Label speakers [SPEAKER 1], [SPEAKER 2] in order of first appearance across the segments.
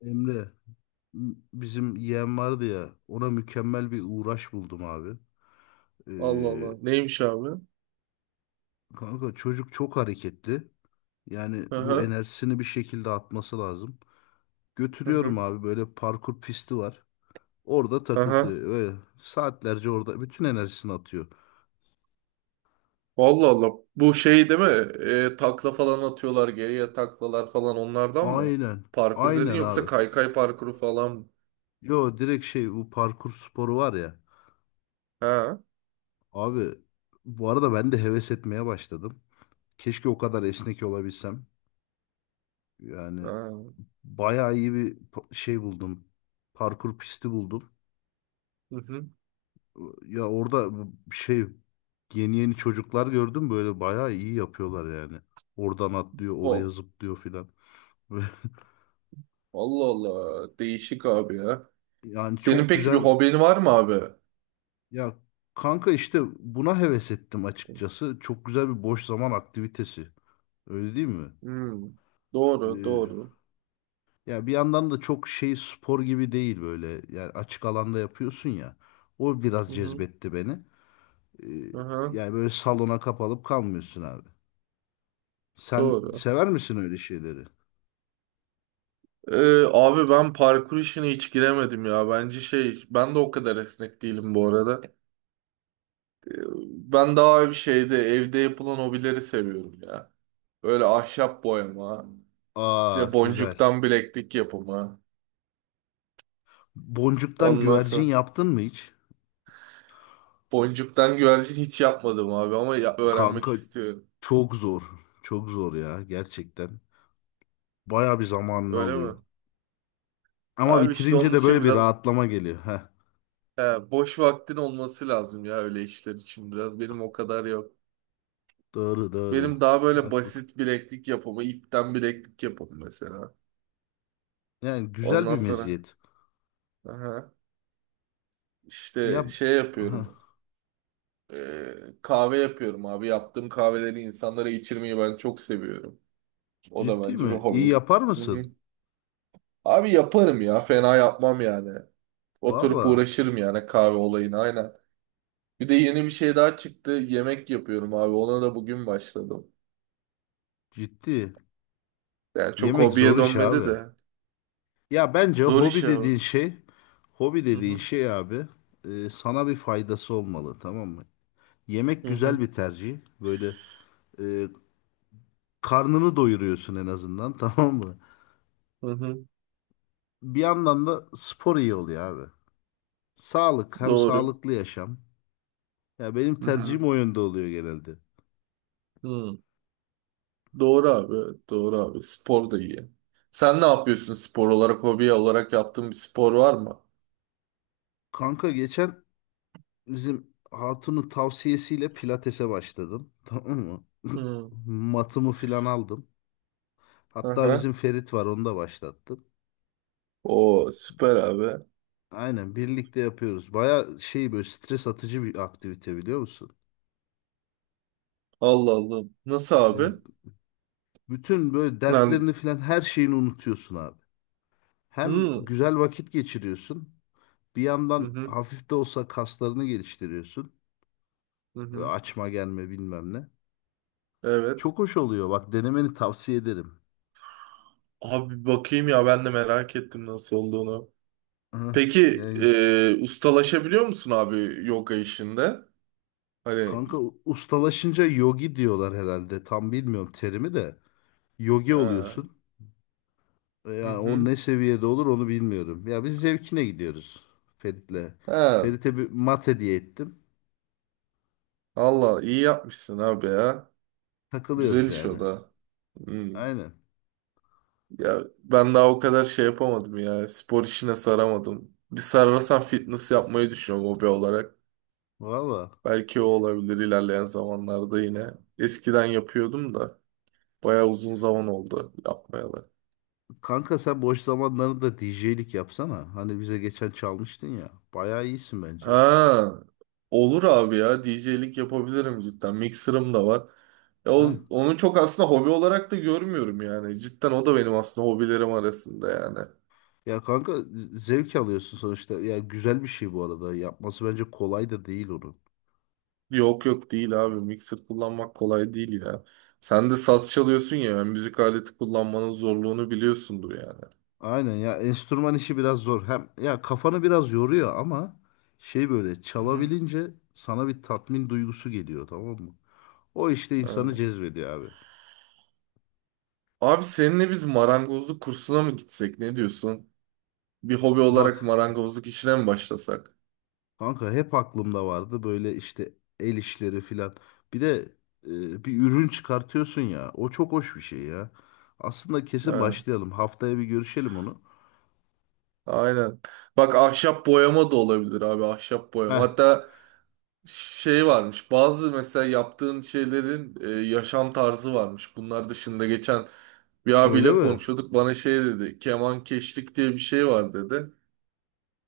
[SPEAKER 1] Emre, bizim yeğen vardı ya ona mükemmel bir uğraş buldum abi.
[SPEAKER 2] Allah
[SPEAKER 1] Ee,
[SPEAKER 2] Allah. Neymiş abi?
[SPEAKER 1] kanka çocuk çok hareketli. Yani
[SPEAKER 2] Hı
[SPEAKER 1] bu
[SPEAKER 2] hı.
[SPEAKER 1] enerjisini bir şekilde atması lazım.
[SPEAKER 2] Hı
[SPEAKER 1] Götürüyorum
[SPEAKER 2] hı.
[SPEAKER 1] abi böyle parkur pisti var. Orada
[SPEAKER 2] Hı hı.
[SPEAKER 1] takıltı öyle saatlerce orada bütün enerjisini atıyor.
[SPEAKER 2] Allah Allah. Bu şey değil mi? Takla falan atıyorlar, geriye taklalar falan, onlardan mı?
[SPEAKER 1] Aynen
[SPEAKER 2] Parkur dedin,
[SPEAKER 1] aynen
[SPEAKER 2] yoksa
[SPEAKER 1] abi.
[SPEAKER 2] kaykay parkuru falan mı?
[SPEAKER 1] Yo direkt şey bu parkur sporu var ya.
[SPEAKER 2] Ha.
[SPEAKER 1] Abi bu arada ben de heves etmeye başladım. Keşke o kadar esnek olabilsem. Yani
[SPEAKER 2] Ha.
[SPEAKER 1] bayağı iyi bir şey buldum. Parkur pisti buldum.
[SPEAKER 2] Hı hı.
[SPEAKER 1] Ya orada bu şey yeni yeni çocuklar gördüm böyle bayağı iyi yapıyorlar yani. Oradan atlıyor, oraya
[SPEAKER 2] Ol.
[SPEAKER 1] zıplıyor filan. Böyle-
[SPEAKER 2] Allah Allah. Değişik abi ya.
[SPEAKER 1] Yani
[SPEAKER 2] Senin
[SPEAKER 1] çok
[SPEAKER 2] peki bir
[SPEAKER 1] güzel.
[SPEAKER 2] hobin var mı abi?
[SPEAKER 1] Ya kanka işte buna heves ettim açıkçası. Çok güzel bir boş zaman aktivitesi. Öyle değil mi?
[SPEAKER 2] Hmm. Doğru,
[SPEAKER 1] Ee,
[SPEAKER 2] doğru.
[SPEAKER 1] ya bir yandan da çok şey spor gibi değil böyle. Yani açık alanda yapıyorsun ya. O
[SPEAKER 2] Hı
[SPEAKER 1] biraz
[SPEAKER 2] hı.
[SPEAKER 1] cezbetti beni. Ee,
[SPEAKER 2] Hı hı.
[SPEAKER 1] yani böyle salona kapalıp kalmıyorsun abi. Sen
[SPEAKER 2] Doğru.
[SPEAKER 1] sever misin öyle şeyleri?
[SPEAKER 2] Abi ben parkur işine hiç giremedim ya. Bence şey, ben de o kadar esnek değilim bu arada. Ben daha bir şeyde evde yapılan hobileri seviyorum ya. Böyle ahşap boyama, işte
[SPEAKER 1] Aa güzel.
[SPEAKER 2] boncuktan bileklik yapımı.
[SPEAKER 1] Boncuktan
[SPEAKER 2] Ondan
[SPEAKER 1] güvercin
[SPEAKER 2] sonra
[SPEAKER 1] yaptın mı hiç?
[SPEAKER 2] boncuktan güvercin hiç yapmadım abi ama ya- öğrenmek
[SPEAKER 1] Kanka
[SPEAKER 2] istiyorum.
[SPEAKER 1] çok zor. Çok zor ya gerçekten. Baya bir zamanını
[SPEAKER 2] Öyle mi?
[SPEAKER 1] alıyor. Ama
[SPEAKER 2] Abi işte
[SPEAKER 1] bitirince
[SPEAKER 2] onun
[SPEAKER 1] de
[SPEAKER 2] için
[SPEAKER 1] böyle bir
[SPEAKER 2] biraz
[SPEAKER 1] rahatlama geliyor. Heh,
[SPEAKER 2] he, boş vaktin olması lazım ya öyle işler için biraz. Benim o kadar yok.
[SPEAKER 1] doğru doğru.
[SPEAKER 2] Benim daha böyle
[SPEAKER 1] Haklısın.
[SPEAKER 2] basit bileklik yapımı, ipten bileklik yapımı mesela.
[SPEAKER 1] Yani güzel
[SPEAKER 2] Ondan
[SPEAKER 1] bir
[SPEAKER 2] sonra
[SPEAKER 1] meziyet.
[SPEAKER 2] aha,
[SPEAKER 1] Ya
[SPEAKER 2] işte şey
[SPEAKER 1] heh,
[SPEAKER 2] yapıyorum. Ee, Kahve yapıyorum abi. Yaptığım kahveleri insanlara içirmeyi ben çok seviyorum. O da
[SPEAKER 1] ciddi
[SPEAKER 2] bence bir
[SPEAKER 1] mi? İyi
[SPEAKER 2] hobim.
[SPEAKER 1] yapar
[SPEAKER 2] Hı hı.
[SPEAKER 1] mısın?
[SPEAKER 2] Abi yaparım ya. Fena yapmam yani. Oturup
[SPEAKER 1] Valla
[SPEAKER 2] uğraşırım yani kahve olayına, aynen. Bir de yeni bir şey daha çıktı. Yemek yapıyorum abi. Ona da bugün başladım.
[SPEAKER 1] ciddi.
[SPEAKER 2] Yani çok
[SPEAKER 1] Yemek zor
[SPEAKER 2] hobiye
[SPEAKER 1] iş
[SPEAKER 2] dönmedi
[SPEAKER 1] abi.
[SPEAKER 2] de.
[SPEAKER 1] Ya bence
[SPEAKER 2] Zor iş
[SPEAKER 1] hobi
[SPEAKER 2] abi.
[SPEAKER 1] dediğin şey, hobi
[SPEAKER 2] Hı
[SPEAKER 1] dediğin
[SPEAKER 2] hı.
[SPEAKER 1] şey abi, sana bir faydası olmalı, tamam mı? Yemek
[SPEAKER 2] Hı
[SPEAKER 1] güzel
[SPEAKER 2] hı.
[SPEAKER 1] bir tercih. Böyle e, karnını doyuruyorsun en azından, tamam mı?
[SPEAKER 2] Hı hı.
[SPEAKER 1] Bir yandan da spor iyi oluyor abi. Sağlık hem
[SPEAKER 2] Doğru.
[SPEAKER 1] sağlıklı yaşam. Ya benim
[SPEAKER 2] Hı hı.
[SPEAKER 1] tercihim o yönde oluyor genelde.
[SPEAKER 2] Hı. Doğru abi. Evet, doğru abi. Spor da iyi. Sen ne yapıyorsun spor olarak, hobi olarak yaptığın bir spor var mı?
[SPEAKER 1] Kanka geçen bizim hatunun tavsiyesiyle pilatese başladım, tamam mı?
[SPEAKER 2] Hı.
[SPEAKER 1] Matımı filan aldım. Hatta
[SPEAKER 2] Aha.
[SPEAKER 1] bizim Ferit var onu da başlattım.
[SPEAKER 2] O süper abi.
[SPEAKER 1] Aynen birlikte yapıyoruz. Baya şey böyle stres atıcı bir aktivite, biliyor musun?
[SPEAKER 2] Allah Allah. Nasıl
[SPEAKER 1] E,
[SPEAKER 2] abi?
[SPEAKER 1] Bütün böyle
[SPEAKER 2] Lan.
[SPEAKER 1] dertlerini falan her şeyini unutuyorsun abi. Hem
[SPEAKER 2] Hı.
[SPEAKER 1] güzel vakit geçiriyorsun. Bir
[SPEAKER 2] Hı
[SPEAKER 1] yandan
[SPEAKER 2] hı.
[SPEAKER 1] hafif de olsa kaslarını geliştiriyorsun.
[SPEAKER 2] Hı
[SPEAKER 1] Böyle
[SPEAKER 2] hı.
[SPEAKER 1] açma gelme bilmem ne.
[SPEAKER 2] Evet.
[SPEAKER 1] Çok hoş oluyor. Bak denemeni tavsiye ederim.
[SPEAKER 2] Abi bakayım ya, ben de merak ettim nasıl olduğunu.
[SPEAKER 1] Hı,
[SPEAKER 2] Peki
[SPEAKER 1] Yani
[SPEAKER 2] ustalaşabiliyor musun abi yoga işinde? Hani
[SPEAKER 1] kanka ustalaşınca yogi diyorlar herhalde. Tam bilmiyorum terimi de. Yogi
[SPEAKER 2] ha.
[SPEAKER 1] oluyorsun.
[SPEAKER 2] Hı
[SPEAKER 1] Yani o
[SPEAKER 2] hı.
[SPEAKER 1] ne seviyede olur onu bilmiyorum. Ya biz zevkine gidiyoruz Ferit'le.
[SPEAKER 2] Ha.
[SPEAKER 1] Ferit'e bir mat hediye ettim.
[SPEAKER 2] Allah iyi yapmışsın abi ya. Güzel
[SPEAKER 1] Takılıyoruz
[SPEAKER 2] iş
[SPEAKER 1] yani.
[SPEAKER 2] o da. Hı.
[SPEAKER 1] Aynen.
[SPEAKER 2] Ya ben daha o kadar şey yapamadım ya. Spor işine saramadım. Bir sarılsam fitness yapmayı düşünüyorum hobi olarak.
[SPEAKER 1] Valla.
[SPEAKER 2] Belki o olabilir ilerleyen zamanlarda yine. Eskiden yapıyordum da bayağı uzun zaman oldu yapmayalı.
[SPEAKER 1] Kanka sen boş zamanlarında DJ'lik yapsana. Hani bize geçen çalmıştın ya. Bayağı iyisin bence.
[SPEAKER 2] Ha, olur abi ya, DJ'lik yapabilirim cidden. Mixer'ım da var. Ya o,
[SPEAKER 1] Ha?
[SPEAKER 2] onu çok aslında hobi olarak da görmüyorum yani. Cidden o da benim aslında hobilerim arasında yani.
[SPEAKER 1] Ya kanka zevk alıyorsun sonuçta. Ya güzel bir şey bu arada. Yapması bence kolay da değil onu.
[SPEAKER 2] Yok yok, değil abi. Mixer kullanmak kolay değil ya. Sen de saz çalıyorsun ya, yani müzik aleti kullanmanın zorluğunu biliyorsundur yani.
[SPEAKER 1] Aynen ya enstrüman işi biraz zor. Hem ya kafanı biraz yoruyor ama şey böyle
[SPEAKER 2] Hı hı.
[SPEAKER 1] çalabilince sana bir tatmin duygusu geliyor, tamam mı? O işte insanı
[SPEAKER 2] Ha.
[SPEAKER 1] cezbediyor abi.
[SPEAKER 2] Abi seninle biz marangozluk kursuna mı gitsek? Ne diyorsun? Bir hobi
[SPEAKER 1] Bak
[SPEAKER 2] olarak marangozluk işine mi başlasak?
[SPEAKER 1] kanka hep aklımda vardı böyle işte el işleri filan. Bir de bir ürün çıkartıyorsun ya. O çok hoş bir şey ya. Aslında kesin
[SPEAKER 2] Ha,
[SPEAKER 1] başlayalım. Haftaya bir görüşelim onu.
[SPEAKER 2] aynen. Bak ahşap boyama da olabilir abi, ahşap boyama.
[SPEAKER 1] Heh,
[SPEAKER 2] Hatta şey varmış, bazı mesela yaptığın şeylerin yaşam tarzı varmış. Bunlar dışında geçen bir
[SPEAKER 1] öyle
[SPEAKER 2] abiyle
[SPEAKER 1] mi?
[SPEAKER 2] konuşuyorduk, bana şey dedi, keman keşlik diye bir şey var dedi.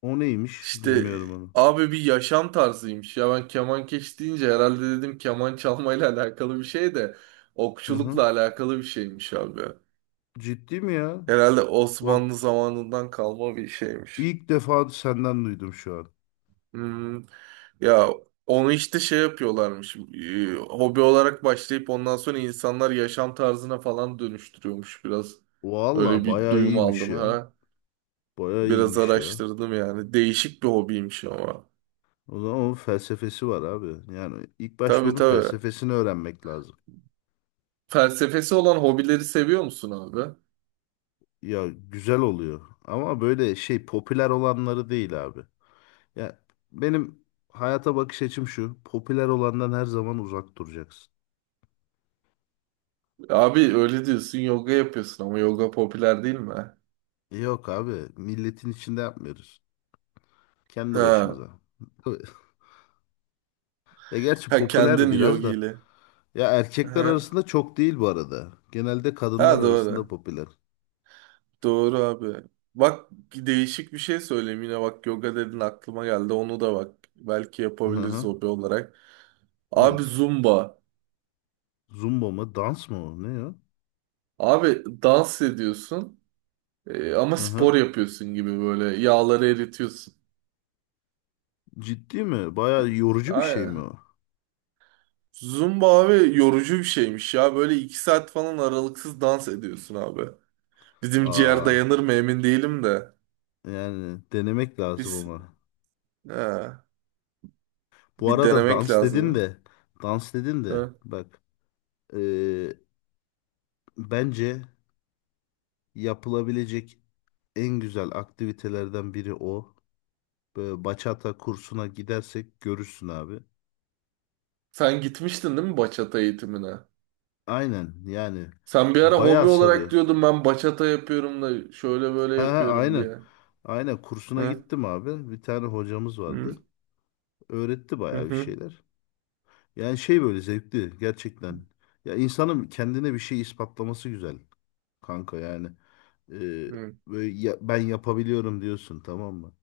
[SPEAKER 1] O neymiş?
[SPEAKER 2] İşte
[SPEAKER 1] Bilmiyorum onu.
[SPEAKER 2] abi bir yaşam tarzıymış ya, ben keman keş deyince herhalde dedim keman çalmayla alakalı bir şey de
[SPEAKER 1] Hı hı.
[SPEAKER 2] okçulukla alakalı bir şeymiş abi.
[SPEAKER 1] Ciddi mi ya?
[SPEAKER 2] Herhalde
[SPEAKER 1] Bak,
[SPEAKER 2] Osmanlı zamanından kalma bir şeymiş.
[SPEAKER 1] İlk defa senden duydum şu an.
[SPEAKER 2] Hmm. Ya onu işte şey yapıyorlarmış. Hobi olarak başlayıp ondan sonra insanlar yaşam tarzına falan dönüştürüyormuş biraz.
[SPEAKER 1] Valla
[SPEAKER 2] Öyle bir
[SPEAKER 1] bayağı
[SPEAKER 2] duyum
[SPEAKER 1] iyiymiş
[SPEAKER 2] aldım
[SPEAKER 1] ya.
[SPEAKER 2] ha.
[SPEAKER 1] Bayağı
[SPEAKER 2] Biraz
[SPEAKER 1] iyiymiş ya.
[SPEAKER 2] araştırdım yani. Değişik bir hobiymiş ama.
[SPEAKER 1] O zaman onun felsefesi var abi. Yani ilk başta
[SPEAKER 2] Tabii
[SPEAKER 1] onun
[SPEAKER 2] tabii.
[SPEAKER 1] felsefesini öğrenmek lazım.
[SPEAKER 2] Felsefesi olan hobileri seviyor musun abi?
[SPEAKER 1] Ya güzel oluyor. Ama böyle şey popüler olanları değil abi. Ya benim hayata bakış açım şu. Popüler olandan her zaman uzak duracaksın.
[SPEAKER 2] Abi öyle diyorsun, yoga yapıyorsun, ama yoga popüler değil mi?
[SPEAKER 1] Yok abi milletin içinde yapmıyoruz. Kendi
[SPEAKER 2] Ha.
[SPEAKER 1] başımıza. E gerçi
[SPEAKER 2] Ha,
[SPEAKER 1] popüler
[SPEAKER 2] kendin
[SPEAKER 1] biraz da.
[SPEAKER 2] yogiyle.
[SPEAKER 1] Ya erkekler
[SPEAKER 2] Ha.
[SPEAKER 1] arasında çok değil bu arada. Genelde kadınlar
[SPEAKER 2] Ha
[SPEAKER 1] arasında
[SPEAKER 2] doğru.
[SPEAKER 1] popüler.
[SPEAKER 2] Doğru abi. Bak, değişik bir şey söyleyeyim yine, bak yoga dedin aklıma geldi, onu da bak belki yapabiliriz
[SPEAKER 1] Hı-hı.
[SPEAKER 2] hobi olarak. Abi
[SPEAKER 1] Evet.
[SPEAKER 2] zumba.
[SPEAKER 1] Zumba mı? Dans mı o? Ne ya?
[SPEAKER 2] Abi dans ediyorsun ama spor
[SPEAKER 1] Hı-hı.
[SPEAKER 2] yapıyorsun gibi, böyle yağları eritiyorsun.
[SPEAKER 1] Ciddi mi? Bayağı yorucu bir şey mi
[SPEAKER 2] Aynen.
[SPEAKER 1] o?
[SPEAKER 2] Zumba abi yorucu bir şeymiş ya, böyle iki saat falan aralıksız dans ediyorsun abi. Bizim ciğer
[SPEAKER 1] Aa,
[SPEAKER 2] dayanır mı emin değilim de.
[SPEAKER 1] yani denemek lazım
[SPEAKER 2] Biz
[SPEAKER 1] ama.
[SPEAKER 2] ha,
[SPEAKER 1] Bu
[SPEAKER 2] bir
[SPEAKER 1] arada dans
[SPEAKER 2] denemek
[SPEAKER 1] dedin
[SPEAKER 2] lazım.
[SPEAKER 1] de, dans dedin de
[SPEAKER 2] Ha.
[SPEAKER 1] bak, eee, bence yapılabilecek en güzel aktivitelerden biri o. Böyle bachata kursuna gidersek görürsün abi.
[SPEAKER 2] Sen gitmiştin değil mi bachata eğitimine?
[SPEAKER 1] Aynen yani
[SPEAKER 2] Sen bir ara
[SPEAKER 1] bayağı
[SPEAKER 2] hobi
[SPEAKER 1] sarıyor.
[SPEAKER 2] olarak diyordun ben bachata yapıyorum da şöyle böyle
[SPEAKER 1] Ha, ha,
[SPEAKER 2] yapıyorum
[SPEAKER 1] aynen.
[SPEAKER 2] diye.
[SPEAKER 1] Aynen kursuna
[SPEAKER 2] Ha?
[SPEAKER 1] gittim abi. Bir tane hocamız vardı.
[SPEAKER 2] Hı,
[SPEAKER 1] Öğretti
[SPEAKER 2] hı,
[SPEAKER 1] bayağı bir
[SPEAKER 2] hı,
[SPEAKER 1] şeyler. Yani şey böyle zevkli gerçekten. Ya insanın kendine bir şey ispatlaması güzel kanka yani. Ee,
[SPEAKER 2] hı.
[SPEAKER 1] böyle ben yapabiliyorum diyorsun, tamam mı?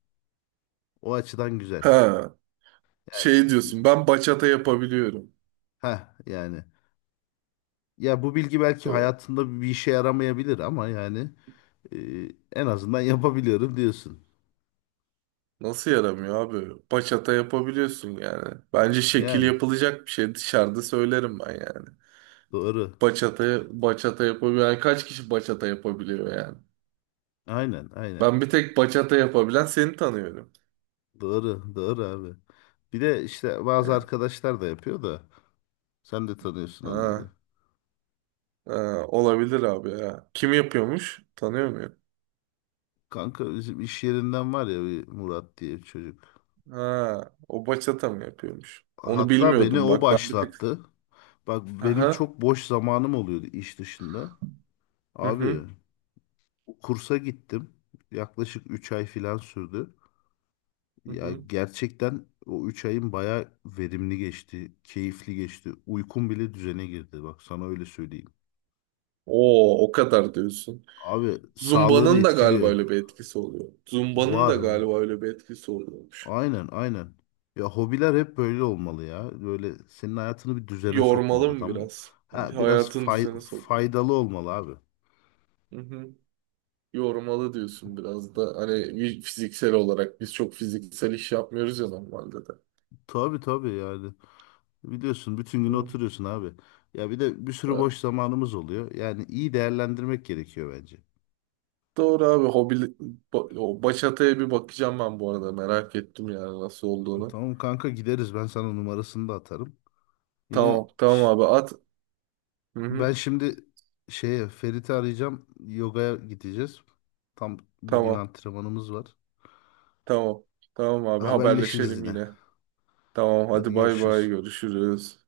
[SPEAKER 1] O açıdan güzel.
[SPEAKER 2] Ha,
[SPEAKER 1] Yani
[SPEAKER 2] şey diyorsun, ben bachata yapabiliyorum.
[SPEAKER 1] ha yani ya bu bilgi belki
[SPEAKER 2] Doğru.
[SPEAKER 1] hayatında bir işe yaramayabilir ama yani, e, en azından yapabiliyorum diyorsun.
[SPEAKER 2] Nasıl yaramıyor abi? Bachata yapabiliyorsun yani. Bence şekil
[SPEAKER 1] Yani
[SPEAKER 2] yapılacak bir şey, dışarıda söylerim ben yani.
[SPEAKER 1] doğru.
[SPEAKER 2] Bachata, bachata yapabiliyor. Yani kaç kişi bachata yapabiliyor yani?
[SPEAKER 1] Aynen aynen.
[SPEAKER 2] Ben bir tek bachata yapabilen seni tanıyorum.
[SPEAKER 1] Doğru, doğru abi. Bir de işte bazı
[SPEAKER 2] Ha,
[SPEAKER 1] arkadaşlar da yapıyor da sen de tanıyorsun
[SPEAKER 2] ha,
[SPEAKER 1] onları.
[SPEAKER 2] ha, olabilir abi ya. Kim yapıyormuş? Tanıyor muyum?
[SPEAKER 1] Kanka bizim iş yerinden var ya bir Murat diye bir çocuk.
[SPEAKER 2] Ha, o bachata mı yapıyormuş? Onu
[SPEAKER 1] Hatta beni
[SPEAKER 2] bilmiyordum
[SPEAKER 1] o
[SPEAKER 2] bak, ben bir tek.
[SPEAKER 1] başlattı. Bak benim
[SPEAKER 2] Aha.
[SPEAKER 1] çok boş zamanım oluyordu iş dışında.
[SPEAKER 2] Hı
[SPEAKER 1] Abi
[SPEAKER 2] hı.
[SPEAKER 1] kursa gittim. Yaklaşık 3 ay falan sürdü.
[SPEAKER 2] Hı
[SPEAKER 1] Ya
[SPEAKER 2] hı.
[SPEAKER 1] gerçekten o 3 ayın bayağı verimli geçti, keyifli geçti. Uykum bile düzene girdi. Bak sana öyle söyleyeyim.
[SPEAKER 2] Oo, o kadar diyorsun.
[SPEAKER 1] Abi sağlığını
[SPEAKER 2] Zumba'nın da galiba
[SPEAKER 1] etkiliyor.
[SPEAKER 2] öyle bir etkisi oluyor. Zumba'nın
[SPEAKER 1] Var.
[SPEAKER 2] da galiba öyle bir etkisi oluyormuş.
[SPEAKER 1] Aynen aynen. Ya hobiler hep böyle olmalı ya. Böyle senin hayatını bir düzene
[SPEAKER 2] Yormalı
[SPEAKER 1] sokmalı,
[SPEAKER 2] mı
[SPEAKER 1] tamam.
[SPEAKER 2] biraz? Hani
[SPEAKER 1] Ha, biraz
[SPEAKER 2] hayatın düzene sokmalı.
[SPEAKER 1] faydalı olmalı abi.
[SPEAKER 2] Hı hı. Yormalı diyorsun biraz da. Hani bir fiziksel olarak biz çok fiziksel iş yapmıyoruz ya normalde de.
[SPEAKER 1] Tabii tabii yani. Biliyorsun bütün gün
[SPEAKER 2] Hı.
[SPEAKER 1] oturuyorsun abi. Ya bir de bir sürü
[SPEAKER 2] Da-
[SPEAKER 1] boş zamanımız oluyor. Yani iyi değerlendirmek gerekiyor bence.
[SPEAKER 2] doğru abi hobi ba- o bachata'ya bir bakacağım ben, bu arada merak ettim yani nasıl olduğunu.
[SPEAKER 1] Tamam kanka gideriz. Ben sana numarasını da atarım. Yine
[SPEAKER 2] Tamam tamam abi, at. Hı-hı.
[SPEAKER 1] ben şimdi şeye Ferit'i arayacağım. Yogaya gideceğiz. Tam bugün
[SPEAKER 2] Tamam
[SPEAKER 1] antrenmanımız var.
[SPEAKER 2] tamam, tamam abi,
[SPEAKER 1] Haberleşiriz
[SPEAKER 2] haberleşelim
[SPEAKER 1] yine.
[SPEAKER 2] yine. Tamam,
[SPEAKER 1] Hadi
[SPEAKER 2] hadi bay
[SPEAKER 1] görüşürüz.
[SPEAKER 2] bay, görüşürüz.